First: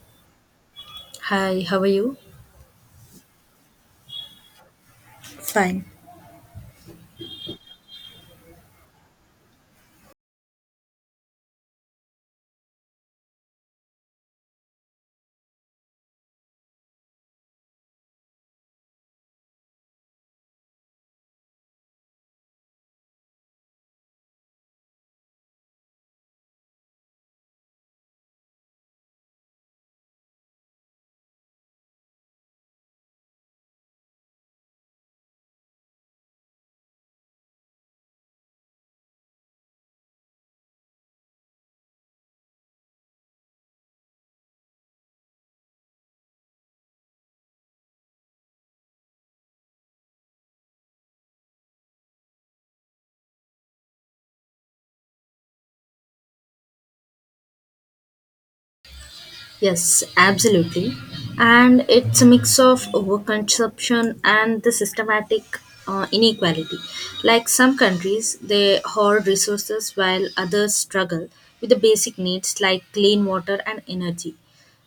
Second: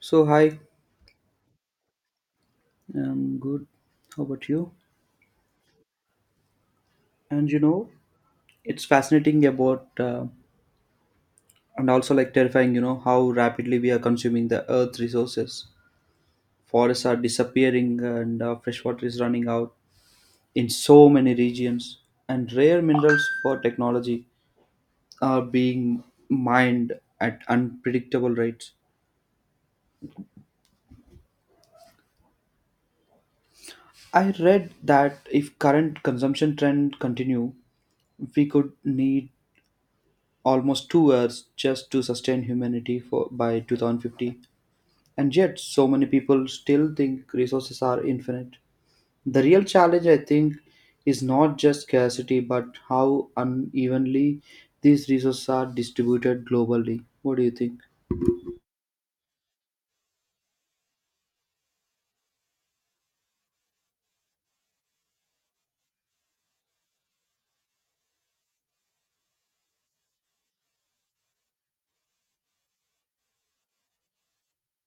So, hi, Hi, how are you? Good. How about you? Fine. And it's fascinating about and also like terrifying, how rapidly we are consuming the earth resources. Forests are disappearing and fresh water is running out in so many regions, and rare minerals for technology are being mined at unpredictable rates. I read that if current consumption trend continue, we could need almost two Earths just to sustain humanity for by 2050. And yet, so many people still think resources are infinite. The real challenge, I think, is not just scarcity, but how unevenly these resources are distributed globally. What do you think? Yes, absolutely. And it's a mix of overconsumption and the systematic inequality. Like some countries, they hoard resources while others struggle with the basic needs like clean water and energy.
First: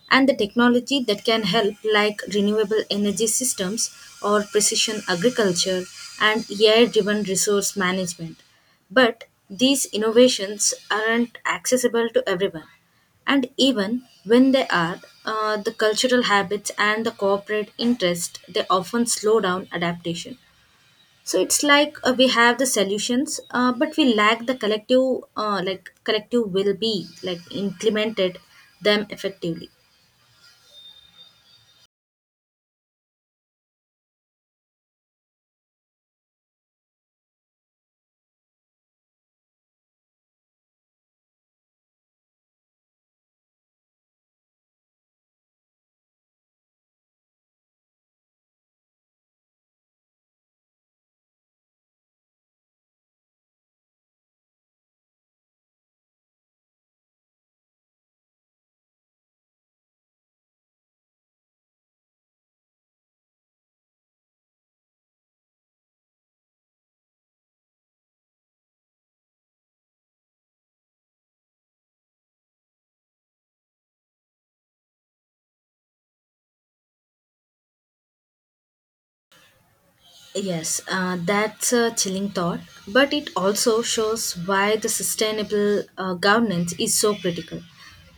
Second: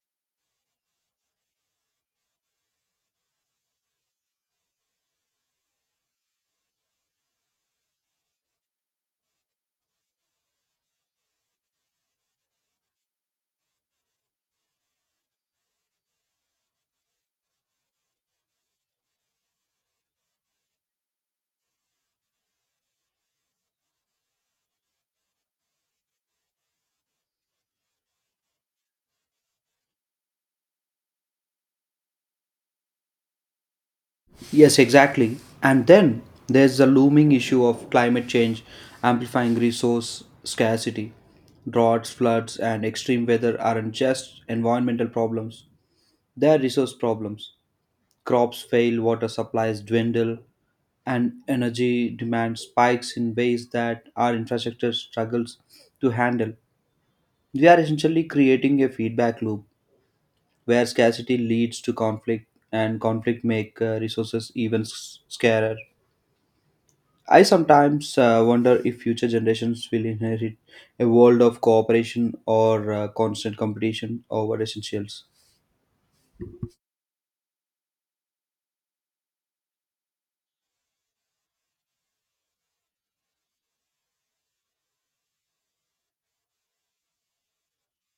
And the technology that can help, like renewable energy systems or precision agriculture and AI driven resource management. But these innovations aren't accessible to everyone. And even when they are, the cultural habits and the corporate interest they often slow down adaptation. So it's like we have the solutions, but we lack the collective, like collective will be like implemented them effectively. Yes, exactly. And then there's the looming issue of climate change amplifying resource scarcity. Droughts, floods, and extreme weather aren't just environmental problems, they are resource problems. Crops fail, water supplies dwindle, and energy demand spikes in ways that our infrastructure struggles to handle. We are essentially creating a feedback loop where scarcity leads to conflict, and conflict make resources even scarer. I sometimes wonder if future generations will inherit a world of cooperation or constant competition over essentials. Yes, that's a chilling thought, but it also shows why the sustainable governance is so critical.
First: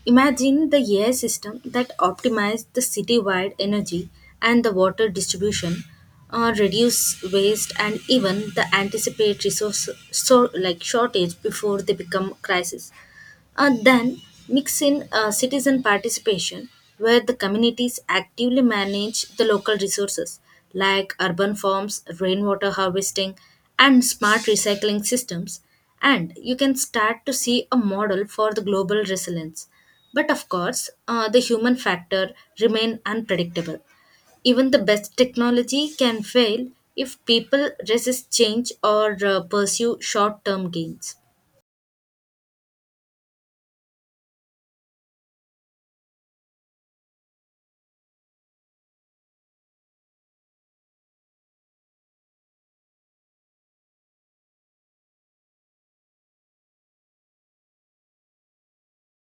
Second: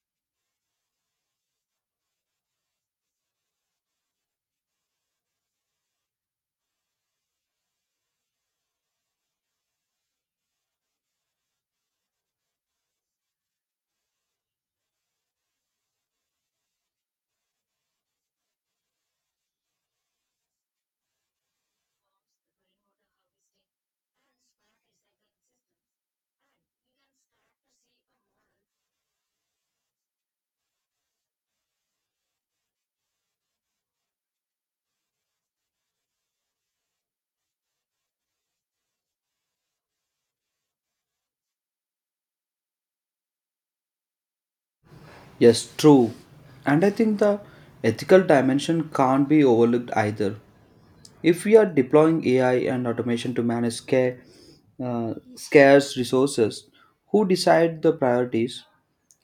Imagine the AI system that optimized the citywide energy and the water distribution, reduce waste, and even the anticipate resource so, like shortage before they become crisis. Then mix in citizen participation where the communities actively manage the local resources like urban farms, rainwater harvesting, and smart recycling systems. And you can start to see a model for the global resilience. But of course, the human factor remain unpredictable. Even the best technology can fail if people resist change or pursue short-term gains. Yes, true. And I think the ethical dimension can't be overlooked either. If we are deploying AI and automation to manage scarce resources, who decide the priorities?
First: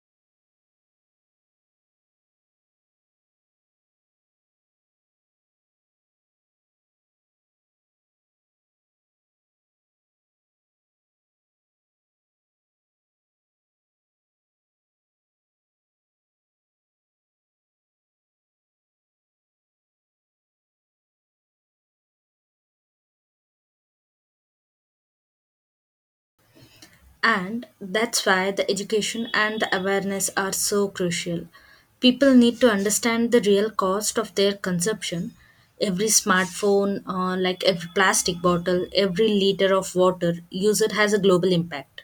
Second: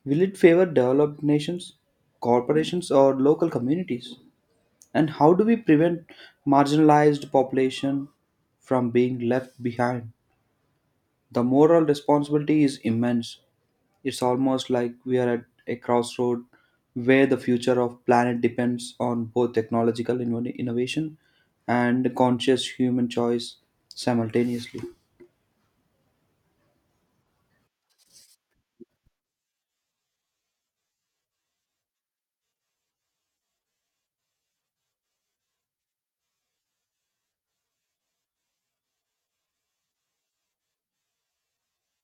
Will it favor developed nations, corporations, or local communities? And how do we prevent marginalized population from being left behind? The moral responsibility is immense. It's almost like we are at a crossroad where the future of planet depends on both technological innovation and conscious human choice simultaneously. And that's why the education and the awareness are so crucial. People need to understand the real cost of their consumption. Every smartphone, like every plastic bottle, every liter of water user has a global impact.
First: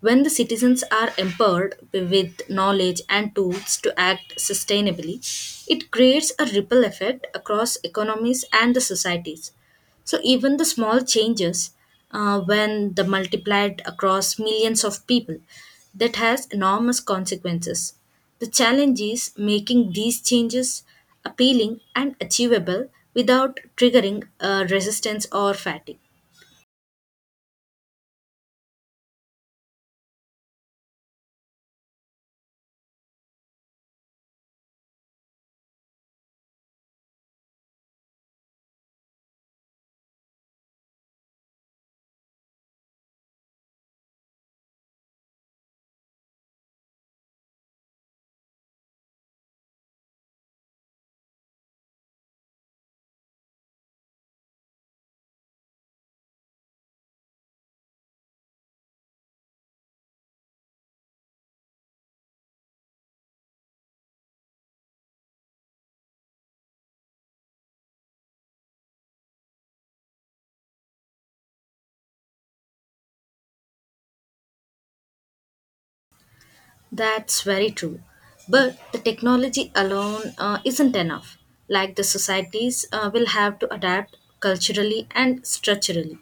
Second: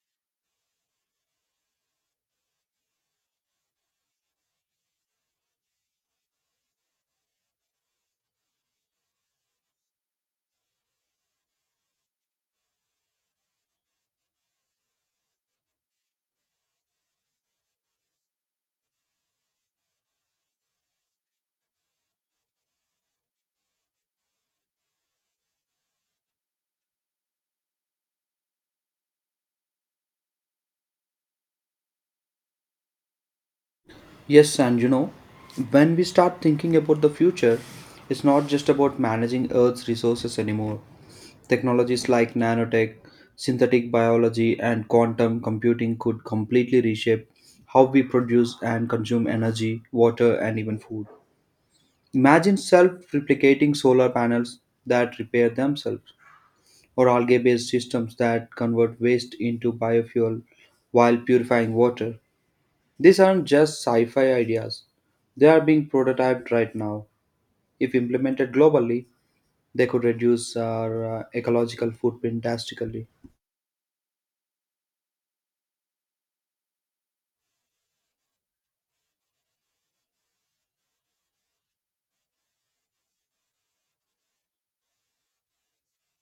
When the citizens are empowered with knowledge and tools to act sustainably, it creates a ripple effect across economies and the societies. So even the small changes, when the multiplied across millions of people, that has enormous consequences. The challenge is making these changes appealing and achievable without triggering resistance or fatigue. Yes, and when we start thinking about the future, it's not just about managing Earth's resources anymore. Technologies like nanotech, synthetic biology, and quantum computing could completely reshape how we produce and consume energy, water, and even food. Imagine self replicating solar panels that repair themselves, or algae based systems that convert waste into biofuel while purifying water. These aren't just sci fi ideas, they are being prototyped right now. If implemented globally, they could reduce our ecological footprint drastically. That's very true. But the technology alone isn't enough. Like the societies will have to adapt culturally and structurally.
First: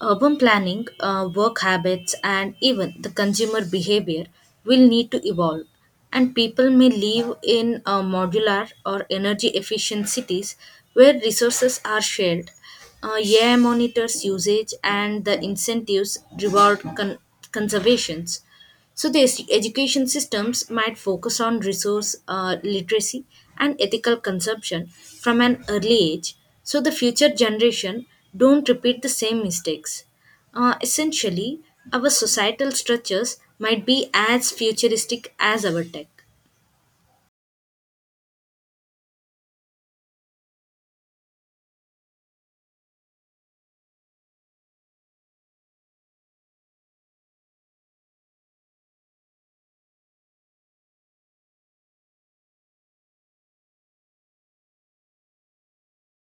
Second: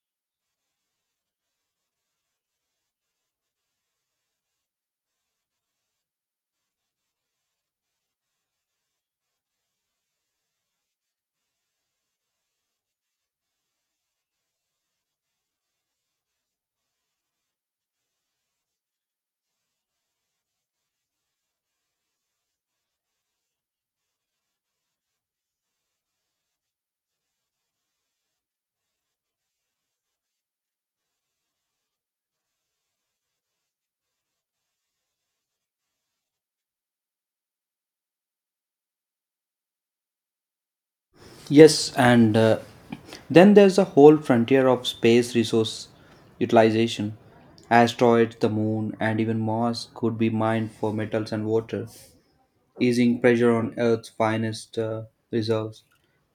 Urban planning, work habits, and even the consumer behavior will need to evolve, and people may live in modular or energy efficient cities where resources are shared. AI monitors usage and the incentives reward conservations. So the education systems might focus on resource literacy and ethical consumption from an early age, so the future generation don't repeat the same mistakes. Essentially, our societal structures might be as futuristic as our tech. Yes, and then there's a whole frontier of space resource utilization. Asteroids, the moon, and even Mars could be mined for metals and water, easing pressure on Earth's finest reserves.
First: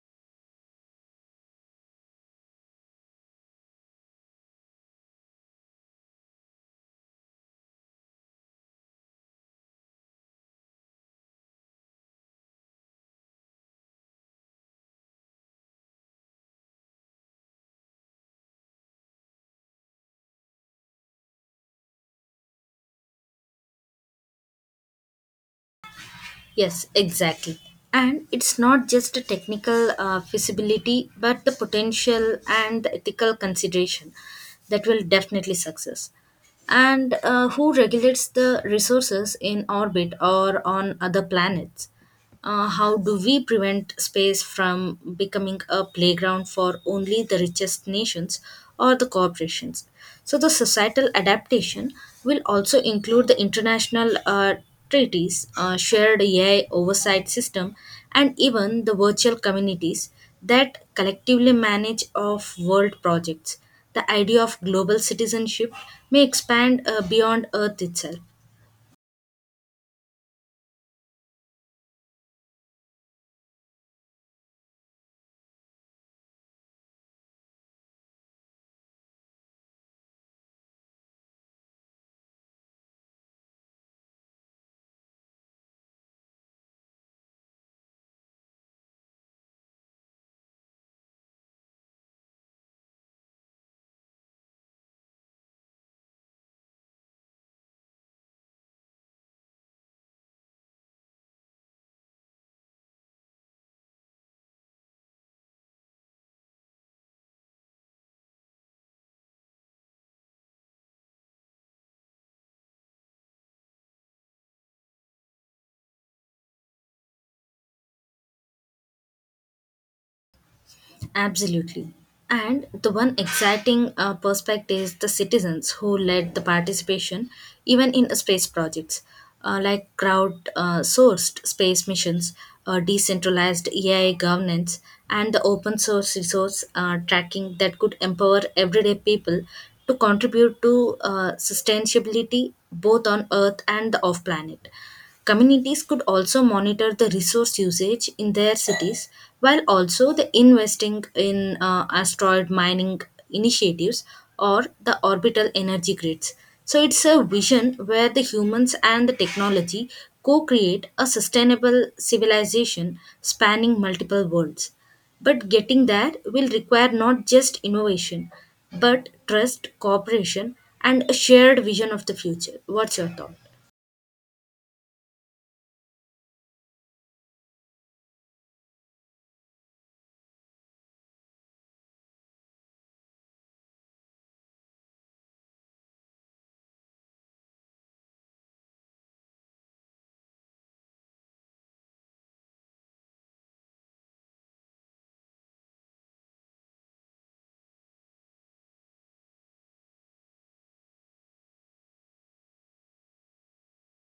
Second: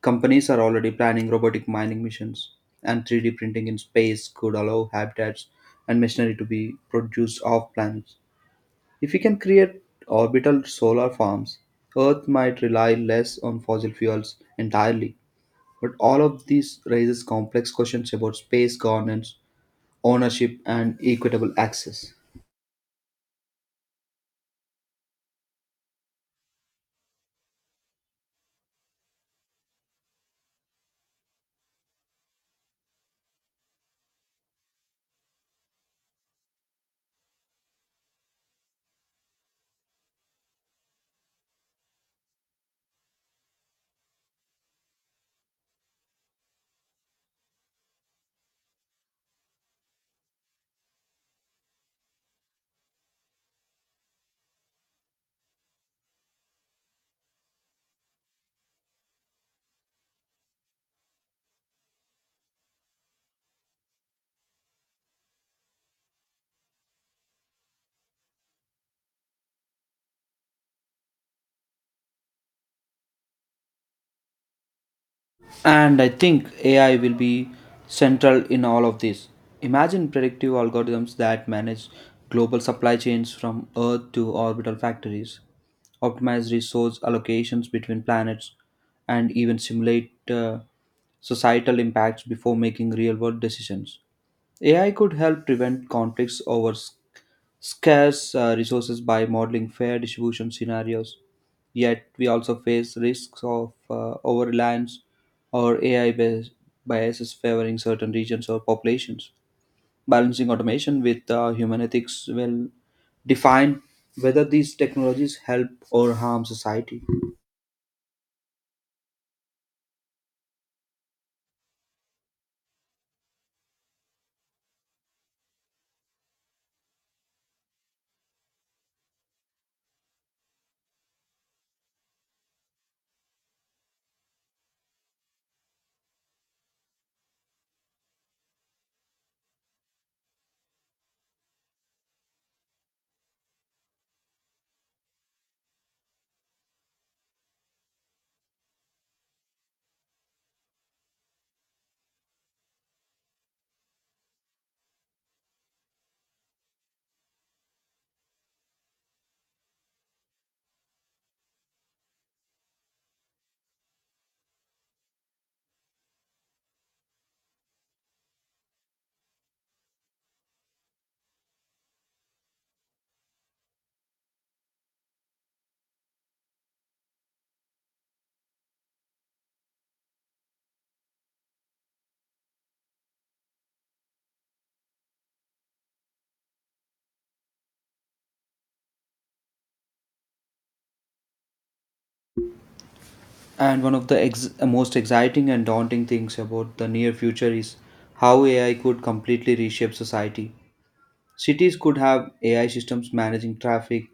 Companies are already planning robotic mining missions, and 3D printing in space could allow habitats and machinery to be produced off planets. If we can create orbital solar farms, Earth might rely less on fossil fuels entirely. But all of this raises complex questions about space governance, ownership, and equitable access. Yes, exactly. And it's not just a technical feasibility, but the potential and the ethical consideration that will definitely success. And who regulates the resources in orbit or on other planets? How do we prevent space from becoming a playground for only the richest nations or the corporations? So, the societal adaptation will also include the international treaties, shared AI oversight system, and even the virtual communities that collectively manage of world projects. The idea of global citizenship may expand beyond Earth itself. And I think AI will be central in all of this. Imagine predictive algorithms that manage global supply chains from Earth to orbital factories, optimize resource allocations between planets, and even simulate societal impacts before making real world decisions. AI could help prevent conflicts over scarce resources by modeling fair distribution scenarios. Yet, we also face risks of over reliance or AI biases favoring certain regions or populations. Balancing automation with human ethics will define whether these technologies help or harm society. Absolutely. And the one exciting perspective is the citizens who led the participation, even in space projects like crowd sourced space missions, decentralized AI governance, and the open source resource tracking that could empower everyday people to contribute to sustainability both on Earth and the off planet. Communities could also monitor the resource usage in their cities while also the investing in asteroid mining initiatives or the orbital energy grids. So it's a vision where the humans and the technology co-create a sustainable civilization spanning multiple worlds. But getting there will require not just innovation, but trust, cooperation, and a shared vision of the future. What's your thought? And one of the most exciting and daunting things about the near future is how AI could completely reshape society. Cities could have AI systems managing traffic,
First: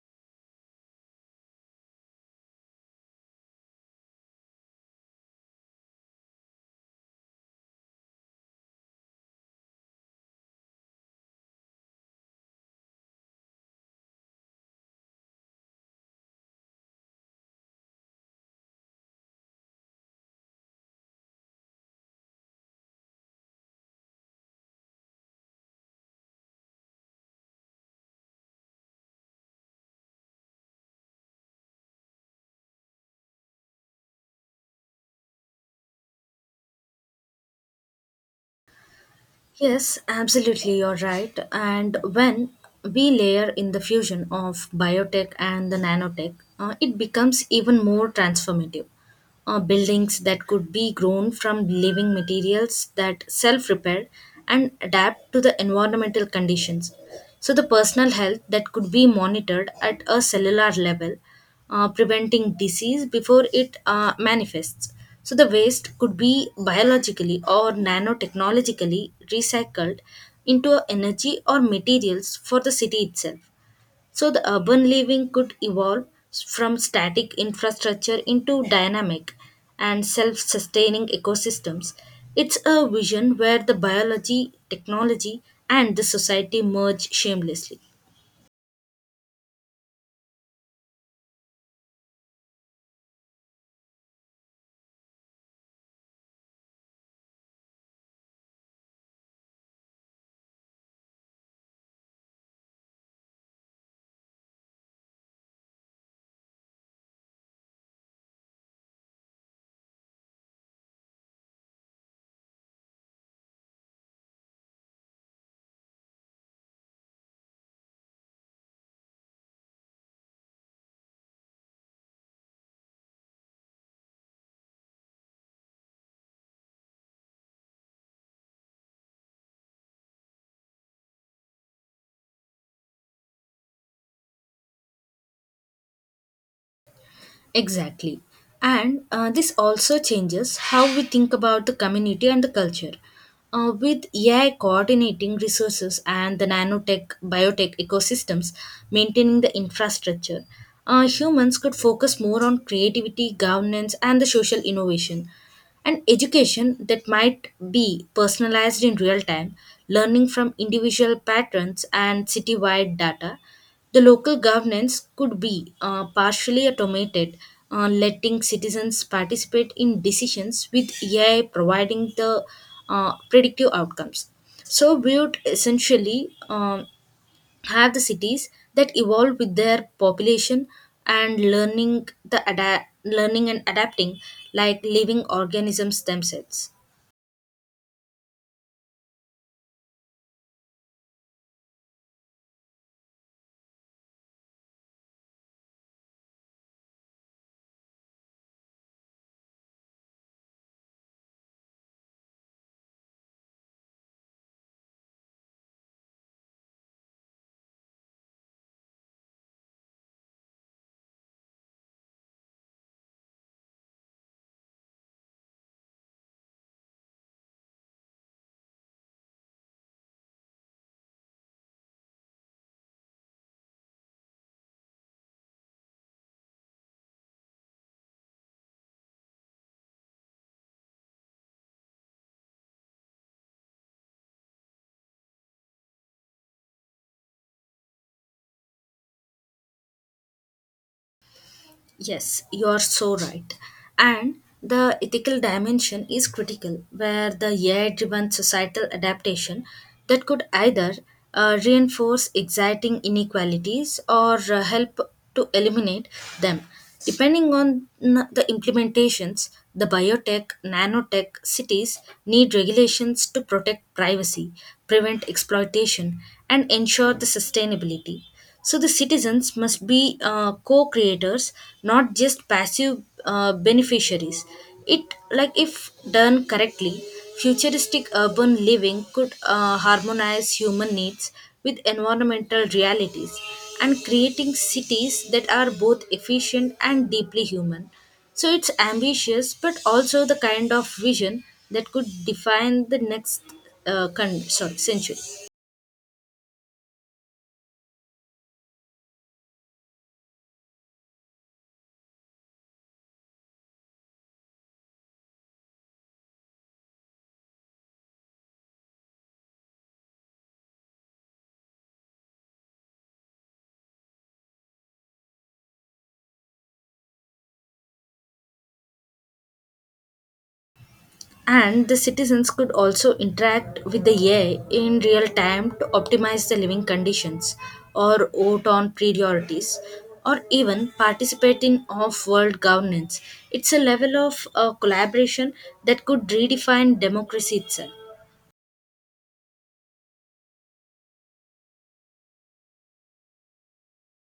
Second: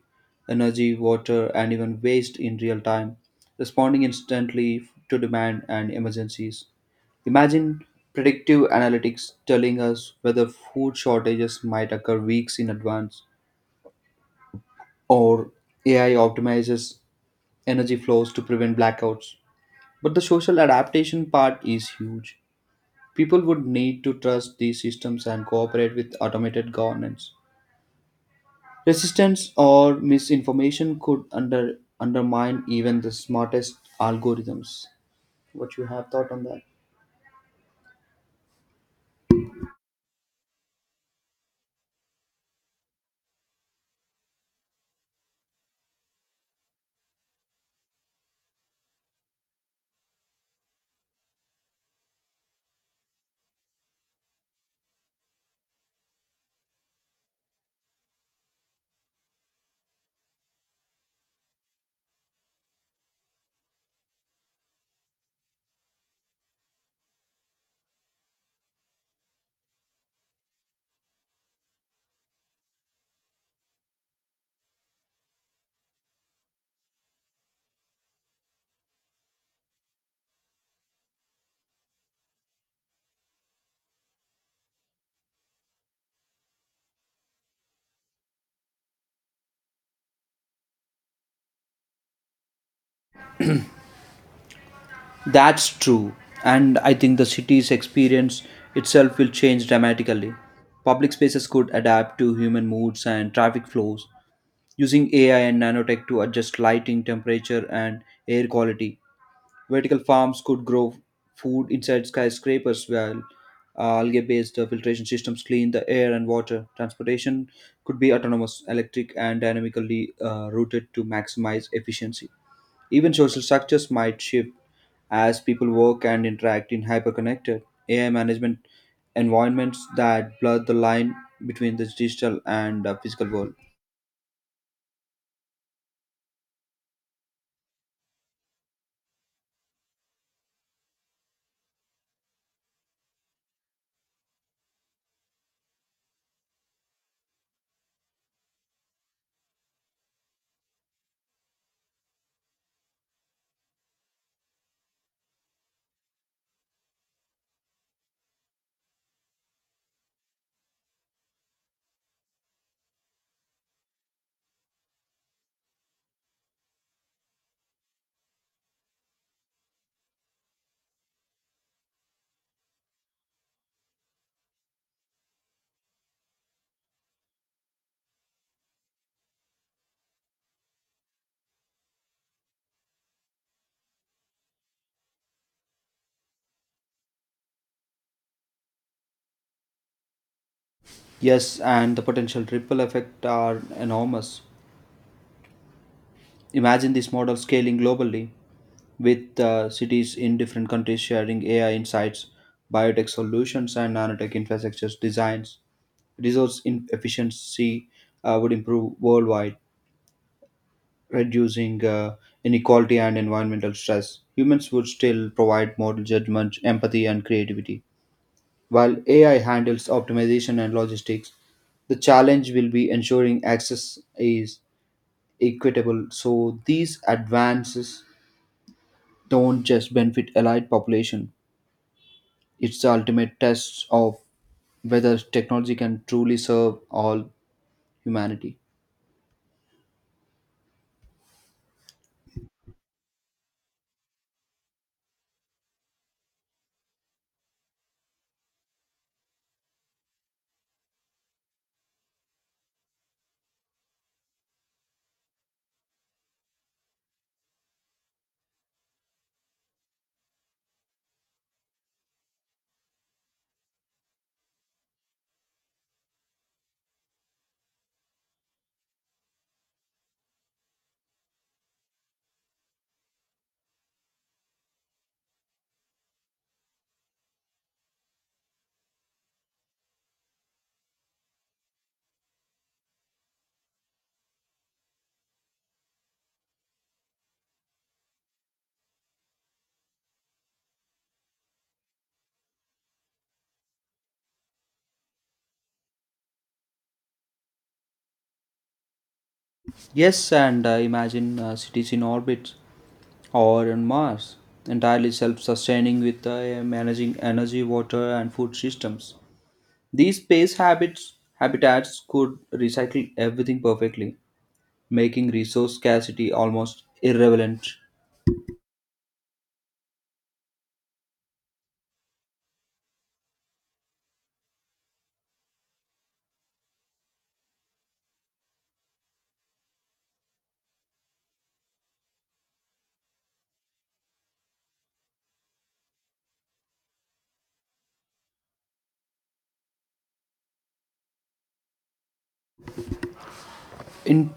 energy, water, and even waste in real time, responding instantly to demand and emergencies. Imagine predictive analytics telling us whether food shortages might occur weeks in advance, or AI optimizes energy flows to prevent blackouts. But the social adaptation part is huge. People would need to trust these systems and cooperate with automated governance. Resistance or misinformation could undermine even the smartest algorithms. What you have thought on that? Yes, absolutely, you're right. And when we layer in the fusion of biotech and the nanotech, it becomes even more transformative. Buildings that could be grown from living materials that self repair and adapt to the environmental conditions. So, the personal health that could be monitored at a cellular level, preventing disease before it manifests. So the waste could be biologically or nanotechnologically recycled into energy or materials for the city itself. So the urban living could evolve from static infrastructure into dynamic and self sustaining ecosystems. It's a vision where the biology, technology, and the society merge shamelessly. That's true, and I think the city's experience itself will change dramatically. Public spaces could adapt to human moods and traffic flows using AI and nanotech to adjust lighting, temperature, and air quality. Vertical farms could grow food inside skyscrapers while algae based filtration systems clean the air and water. Transportation could be autonomous, electric, and dynamically routed to maximize efficiency. Even social structures might shift as people work and interact in hyperconnected AI management environments that blur the line between the digital and physical world. Exactly. And this also changes how we think about the community and the culture. With AI coordinating resources and the nanotech biotech ecosystems maintaining the infrastructure, humans could focus more on creativity, governance, and the social innovation and education that might be personalized in real time, learning from individual patterns and citywide data. The local governance could be partially automated, letting citizens participate in decisions with AI providing the predictive outcomes. So, we would essentially have the cities that evolve with their population and learning the learning and adapting like living organisms themselves. Yes, and the potential ripple effect are enormous. Imagine this model scaling globally with cities in different countries sharing AI insights, biotech solutions, and nanotech infrastructures designs. Resource efficiency would improve worldwide, reducing inequality and environmental stress. Humans would still provide moral judgment, empathy, and creativity. While AI handles optimization and logistics, the challenge will be ensuring access is equitable. So these advances don't just benefit allied population. It's the ultimate test of whether technology can truly serve all humanity. Yes, you are so right. And the ethical dimension is critical, where the AI driven societal adaptation that could either reinforce existing inequalities or help to eliminate them. Depending on the implementations, the biotech, nanotech cities need regulations to protect privacy, prevent exploitation, and ensure the sustainability so the citizens must be co-creators, not just passive beneficiaries. It like if done correctly, futuristic urban living could harmonize human needs with environmental realities and creating cities that are both efficient and deeply human. So it's ambitious, but also the kind of vision that could define the next sorry, century. Yes, and I imagine cities in orbit or on Mars, entirely self-sustaining with managing energy, water, and food systems. These space habits habitats could recycle everything perfectly, making resource scarcity almost irrelevant. And the citizens could also interact with the AI in real time to optimize the living conditions, or vote on priorities, or even participate in off world governance. It's a level of collaboration that could redefine democracy itself. In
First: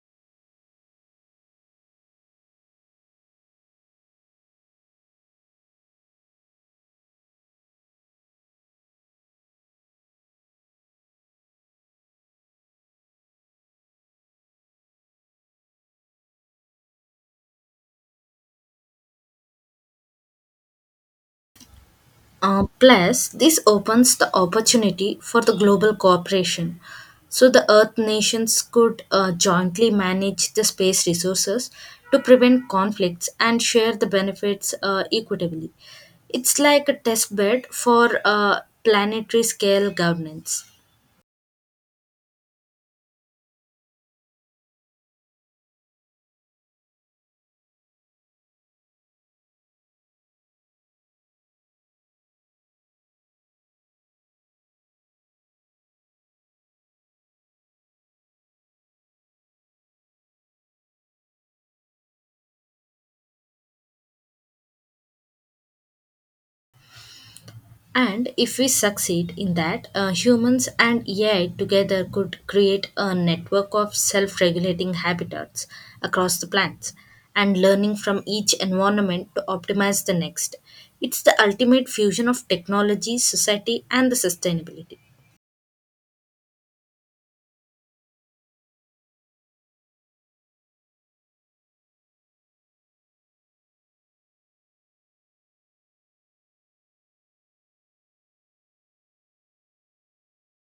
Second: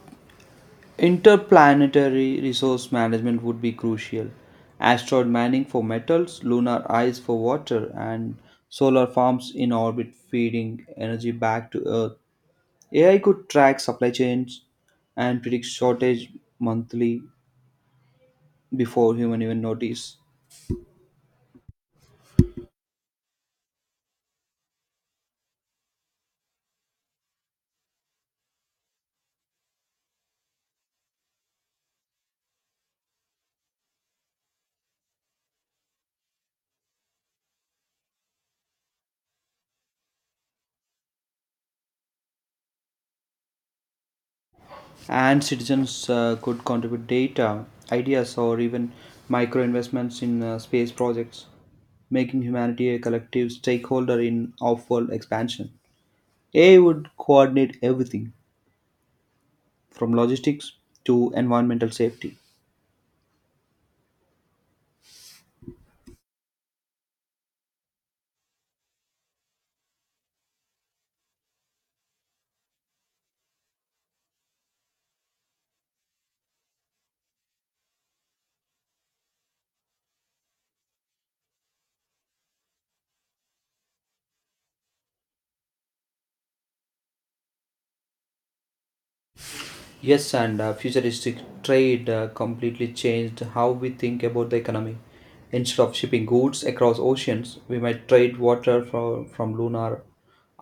Interplanetary resource management would be crucial. Asteroid mining for metals, lunar ice for water, and solar farms in orbit feeding energy back to Earth. AI could track supply chains and predict shortage monthly before human even notice. Plus, this opens the opportunity for the global cooperation. So, the Earth nations could jointly manage the space resources to prevent conflicts and share the benefits equitably. It's like a test bed for planetary scale governance. And citizens could contribute data, ideas, or even micro investments in space projects, making humanity a collective stakeholder in off-world expansion. AI would coordinate everything from logistics to environmental safety. And if we succeed in that, humans and AI together could create a network of self regulating habitats across the plants and learning from each environment to optimize the next. It's the ultimate fusion of technology, society, and the sustainability. Yes, and futuristic trade completely changed how we think about the economy. Instead of shipping goods across oceans, we might trade water from lunar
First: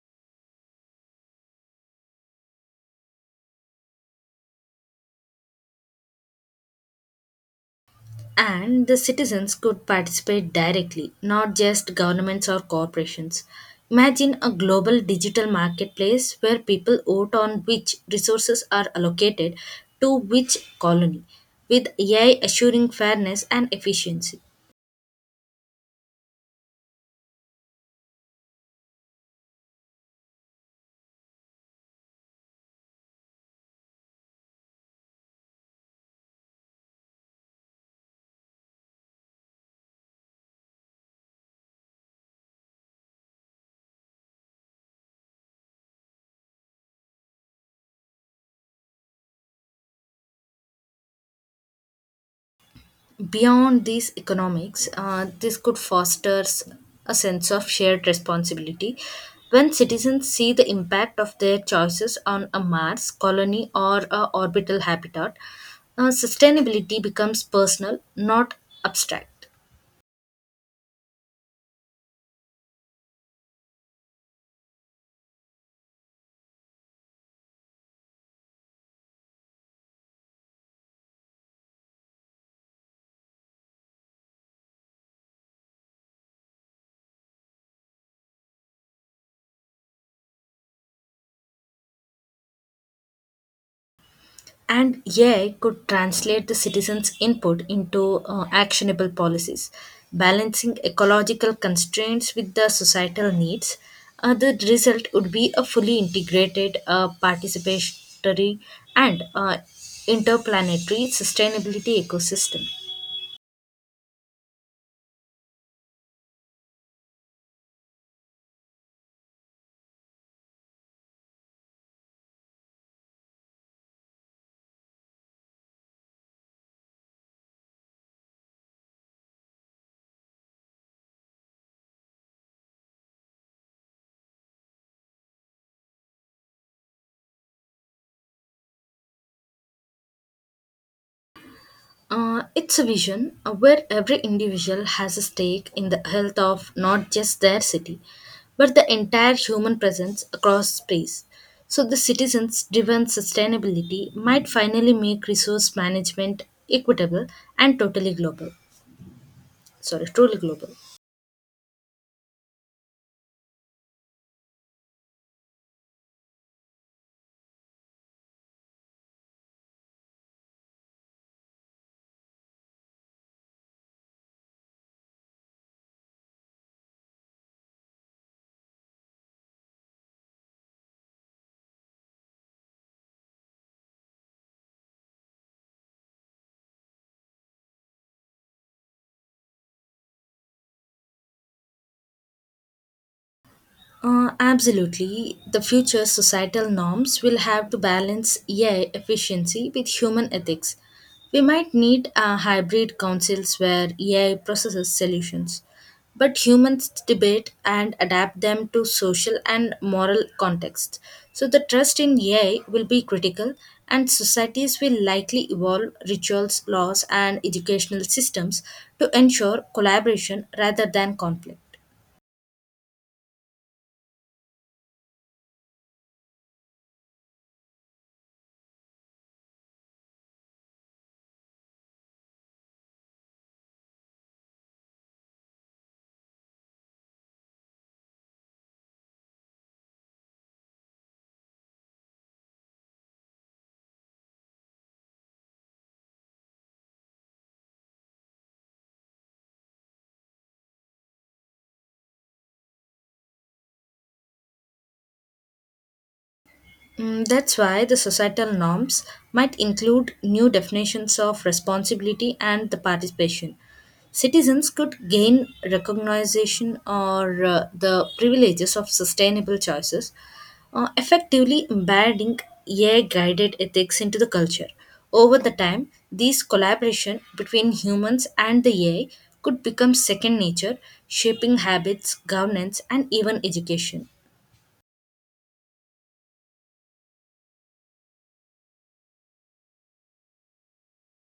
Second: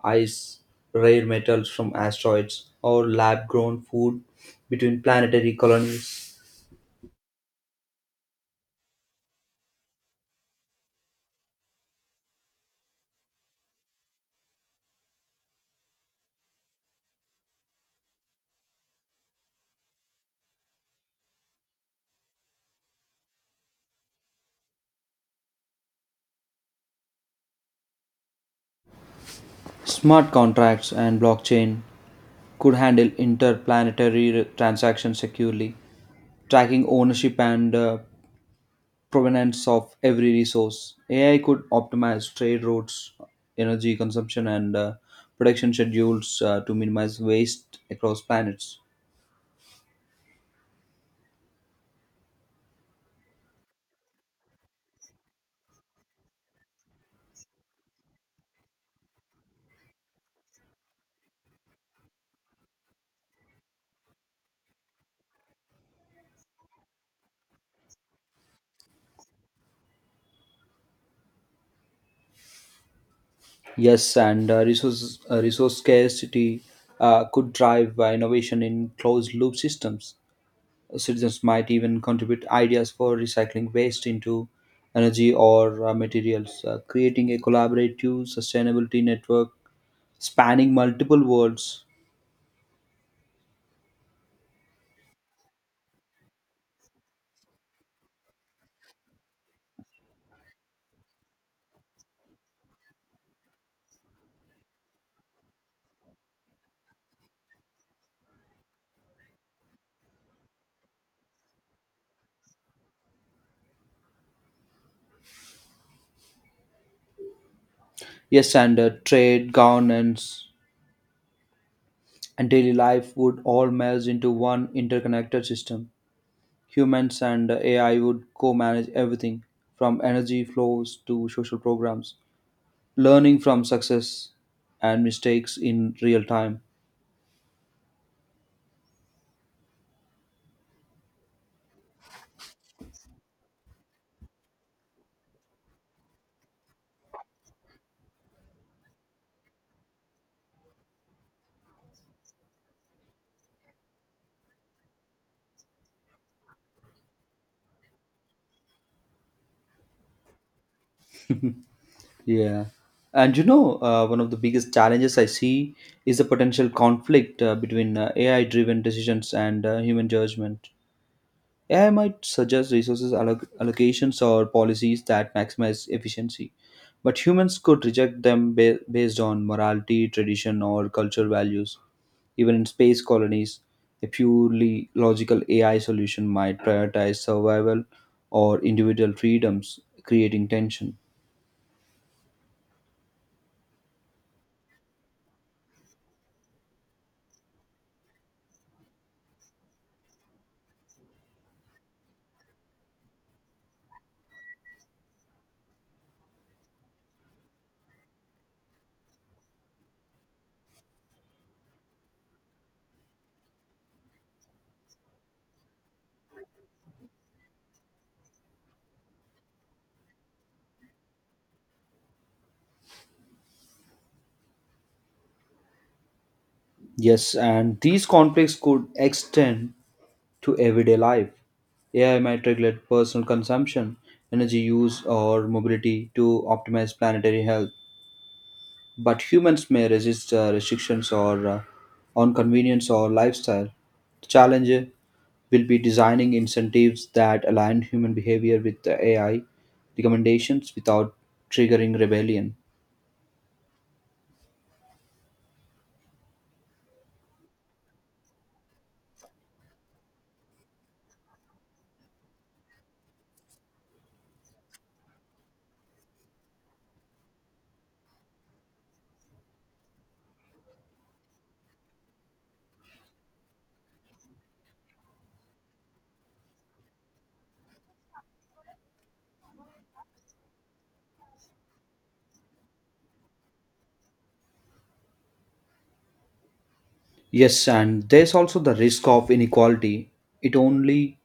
ice, rare metals from asteroids, or lab grown food between planetary colonies. And the citizens could participate directly, not just governments or corporations. Imagine a global digital marketplace where people vote on which resources are allocated to which colony, with AI assuring fairness and efficiency. Smart contracts and blockchain could handle interplanetary transactions securely, tracking ownership and provenance of every resource. AI could optimize trade routes, energy consumption, and production schedules to minimize waste across planets. Beyond these economics, this could foster a sense of shared responsibility. When citizens see the impact of their choices on a Mars colony or a orbital habitat, sustainability becomes personal, not abstract. Yes, and resource scarcity could drive innovation in closed loop systems. Citizens might even contribute ideas for recycling waste into energy or materials, creating a collaborative sustainability network spanning multiple worlds. And AI could translate the citizens' input into actionable policies, balancing ecological constraints with the societal needs. The result would be a fully integrated, participatory, and interplanetary sustainability ecosystem. Yes, and trade, governance, and daily life would all merge into one interconnected system. Humans and AI would co manage everything from energy flows to social programs, learning from success and mistakes in real time. It's a vision where every individual has a stake in the health of not just their city, but the entire human presence across space. So, the citizens driven sustainability might finally make resource management equitable and totally global. Sorry, truly global. Yeah. And one of the biggest challenges I see is the potential conflict between AI driven decisions and human judgment. AI might suggest resources allocations or policies that maximize efficiency, but humans could reject them based on morality, tradition, or cultural values. Even in space colonies, a purely logical AI solution might prioritize survival or individual freedoms, creating tension. Absolutely. The future societal norms will have to balance AI efficiency with human ethics. We might need hybrid councils where AI processes solutions, but humans debate and adapt them to social and moral contexts. So the trust in AI will be critical, and societies will likely evolve rituals, laws, and educational systems to ensure collaboration rather than conflict. Yes, and these conflicts could extend to everyday life. AI might regulate personal consumption, energy use, or mobility to optimize planetary health, but humans may resist restrictions or on convenience or lifestyle. The challenge will be designing incentives that align human behavior with the AI recommendations without triggering rebellion. That's why the societal norms might include new definitions of responsibility and the participation. Citizens could gain recognition or the privileges of sustainable choices, effectively embedding AI guided ethics into the culture. Over the time, these collaboration between humans and the AI could become second nature, shaping habits, governance, and even education. Yes, and there's also the risk of inequality. It only,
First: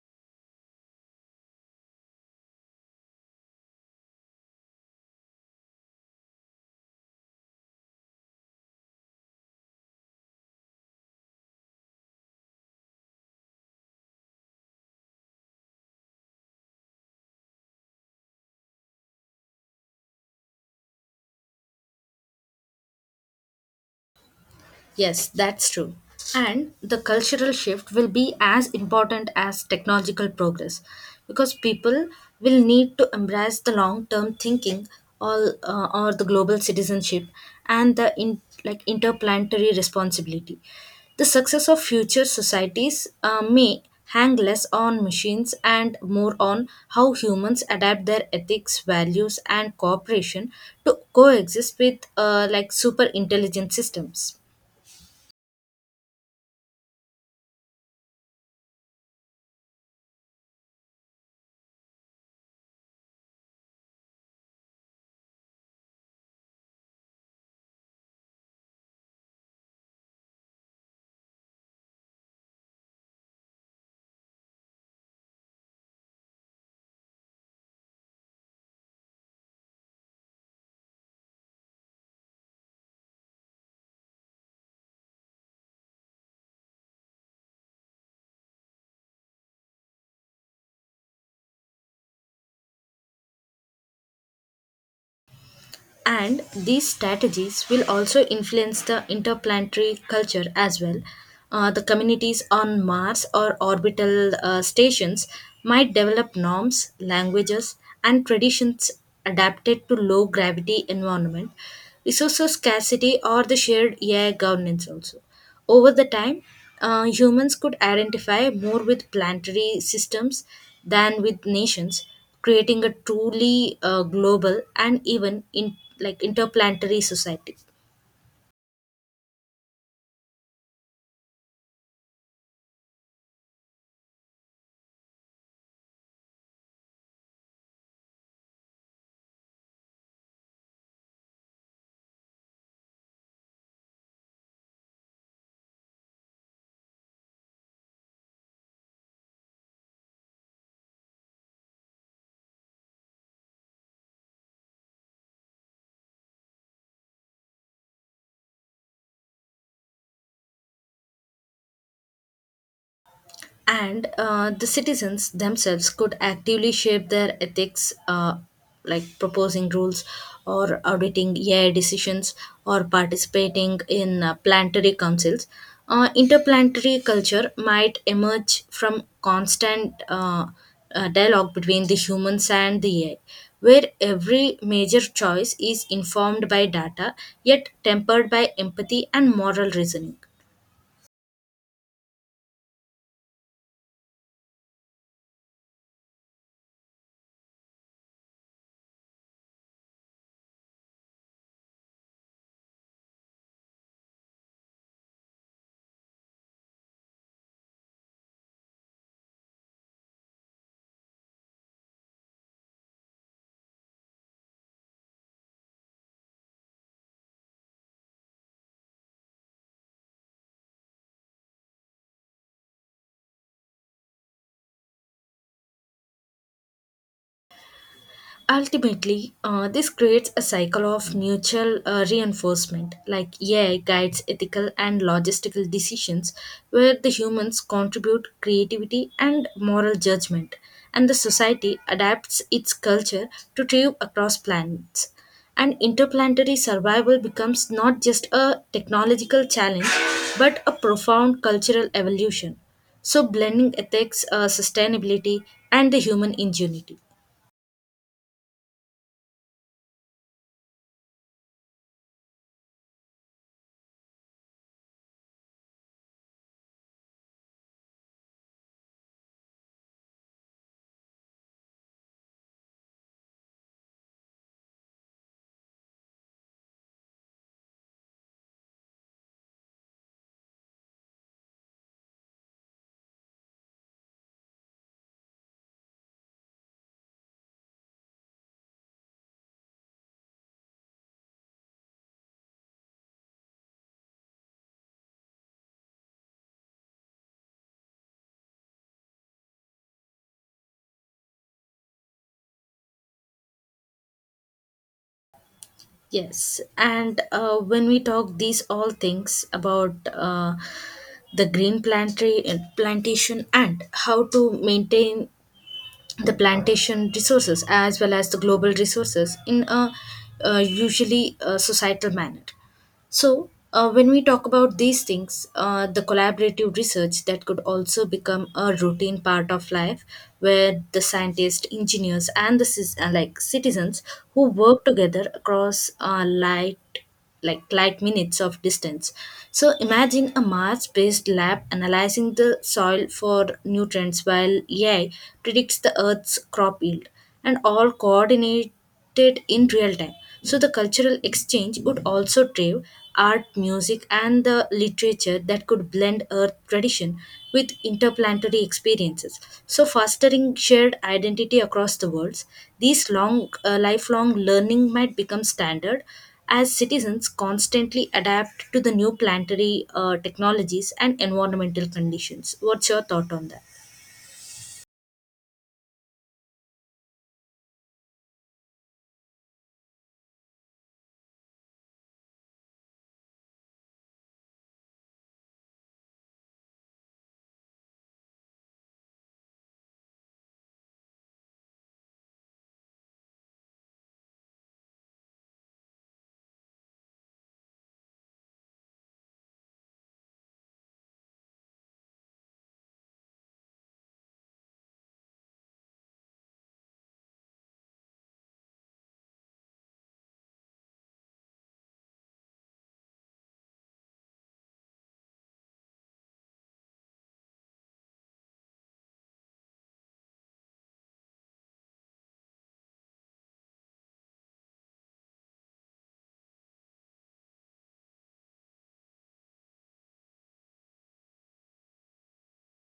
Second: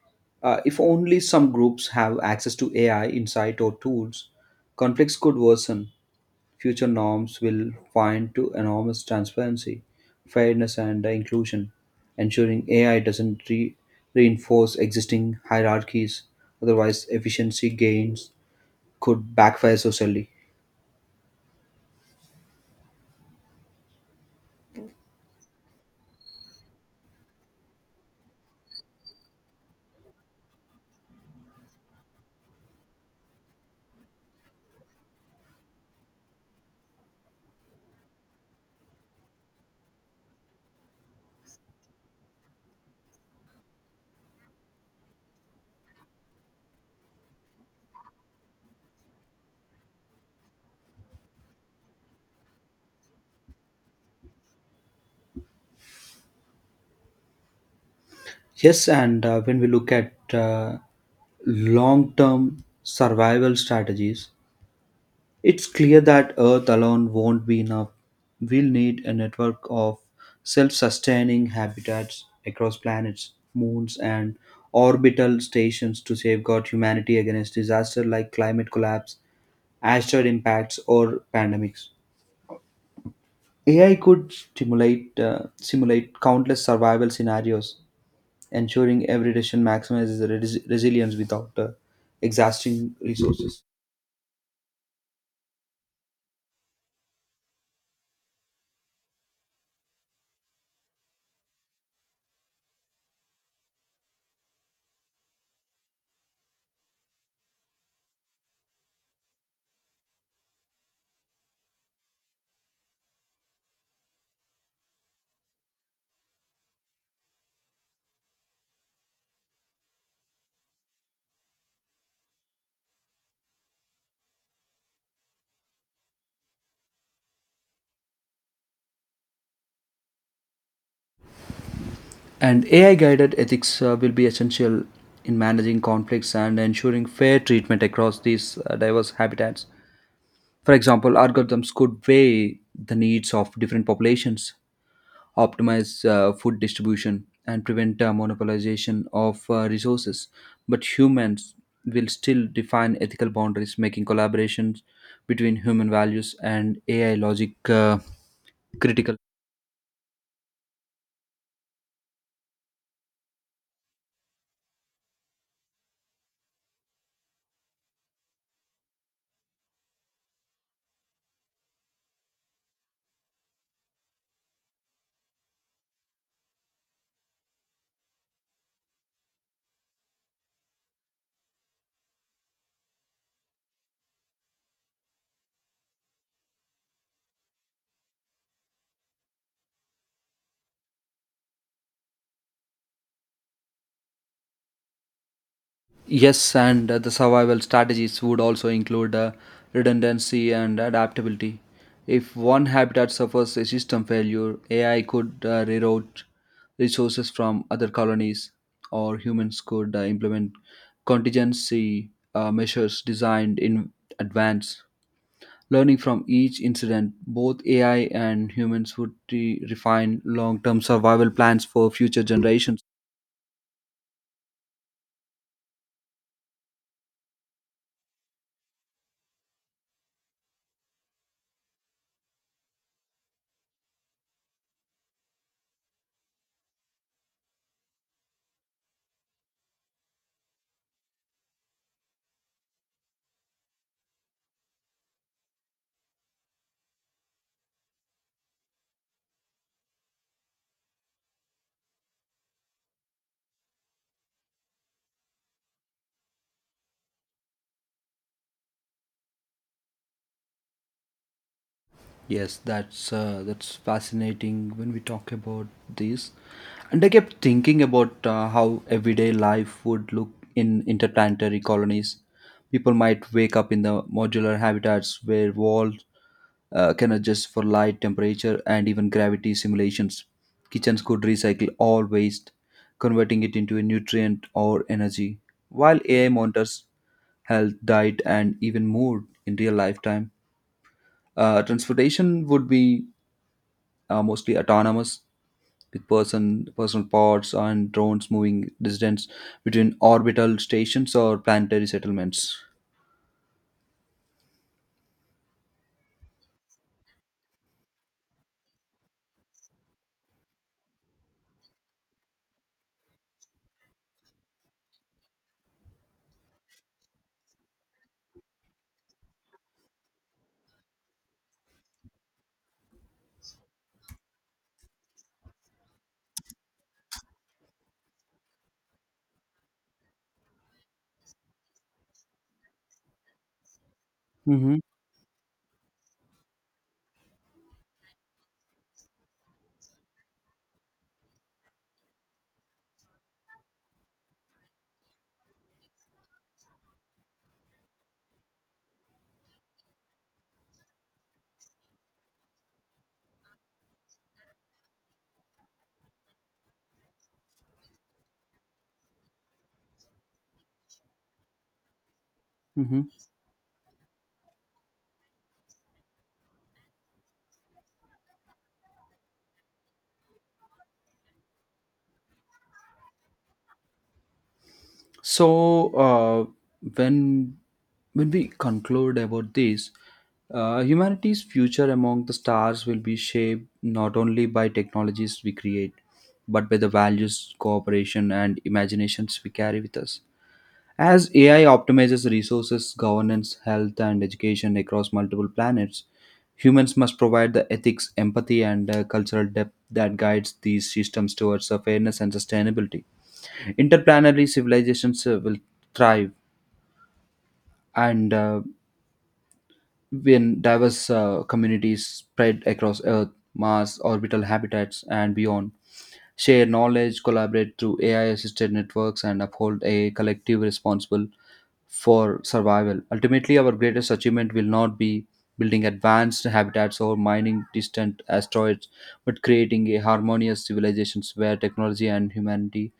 if only some groups have access to AI insight or tools, conflicts could worsen. Future norms will find to enormous transparency, fairness, and inclusion, ensuring AI doesn't reinforce existing hierarchies. Otherwise, efficiency gains could backfire socially. Yes, that's true. And the cultural shift will be as important as technological progress because people will need to embrace the long term thinking or the global citizenship and the like interplanetary responsibility. The success of future societies may hang less on machines and more on how humans adapt their ethics, values, and cooperation to coexist with like super intelligent systems. Yes, and when we look at long-term survival strategies. It's clear that Earth alone won't be enough. We'll need a network of self sustaining habitats across planets, moons, and orbital stations to safeguard humanity against disasters like climate collapse, asteroid impacts, or pandemics. AI could simulate countless survival scenarios, ensuring every decision maximizes resilience without exhausting resources. And these strategies will also influence the interplanetary culture as well. The communities on Mars or orbital stations might develop norms, languages, and traditions adapted to low gravity environment, resource scarcity, or the shared AI governance also. Over the time, humans could identify more with planetary systems than with nations creating a truly global and even in like interplanetary society. And AI guided ethics will be essential in managing conflicts and ensuring fair treatment across these diverse habitats. For example, algorithms could weigh the needs of different populations, optimize food distribution, and prevent monopolization of resources. But humans will still define ethical boundaries, making collaborations between human values and AI logic critical. And the citizens themselves could actively shape their ethics like proposing rules or auditing AI decisions or participating in planetary councils. Interplanetary culture might emerge from constant dialogue between the humans and the AI, where every major choice is informed by data yet tempered by empathy and moral reasoning. Yes, and the survival strategies would also include redundancy and adaptability. If one habitat suffers a system failure, AI could reroute resources from other colonies, or humans could implement contingency measures designed in advance. Learning from each incident, both AI and humans would refine long term survival plans for future generations. Ultimately, this creates a cycle of mutual reinforcement, like AI guides ethical and logistical decisions, where the humans contribute creativity and moral judgment, and the society adapts its culture to thrive across planets. And interplanetary survival becomes not just a technological challenge, but a profound cultural evolution. So, blending ethics, sustainability, and the human ingenuity. Yes, that's fascinating when we talk about this. And I kept thinking about how everyday life would look in interplanetary colonies. People might wake up in the modular habitats where walls can adjust for light, temperature, and even gravity simulations. Kitchens could recycle all waste, converting it into a nutrient or energy, while AI monitors health, diet, and even mood in real lifetime. Transportation would be mostly autonomous with personal pods and drones moving distance between orbital stations or planetary settlements. Yes, and when we talk these all things about the green plantry plantation and how to maintain the plantation resources as well as the global resources in a usually societal manner so, when we talk about these things, the collaborative research that could also become a routine part of life, where the scientists, engineers, and the like citizens who Mm-hmm. work together across light like light minutes of distance. So imagine a Mars-based lab analyzing the soil for nutrients while AI predicts the Earth's crop yield, and all coordinate did in real time. So the cultural exchange would also drive art, music, and the literature that could blend Earth tradition with interplanetary experiences. So fostering shared identity across the worlds, Mm-hmm. these lifelong learning might become standard as citizens constantly adapt to the new planetary technologies and environmental conditions. What's your thought on that? So uh, when when we conclude about this, humanity's future among the stars will be shaped not only by technologies we create but by the values cooperation and imaginations we carry with us. As AI optimizes resources, governance, health, and education across multiple planets, humans must provide the ethics, empathy, and cultural depth that guides these systems towards fairness and sustainability. Interplanetary civilizations will thrive, and when diverse communities spread across Earth, Mars, orbital habitats, and beyond, share knowledge, collaborate through AI assisted networks, and uphold a collective responsible for survival. Ultimately, our greatest achievement will not be building advanced habitats or mining distant asteroids, but creating a harmonious civilizations where technology and humanity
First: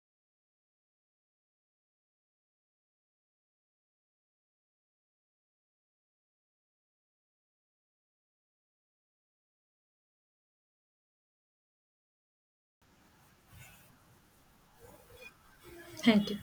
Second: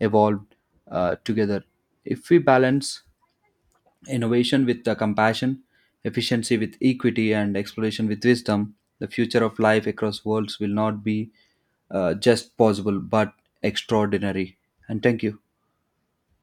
evolve together. If we balance innovation with the compassion, efficiency with equity, and exploration with wisdom, the future of life across worlds will not be just possible but extraordinary. And thank you. Thank you.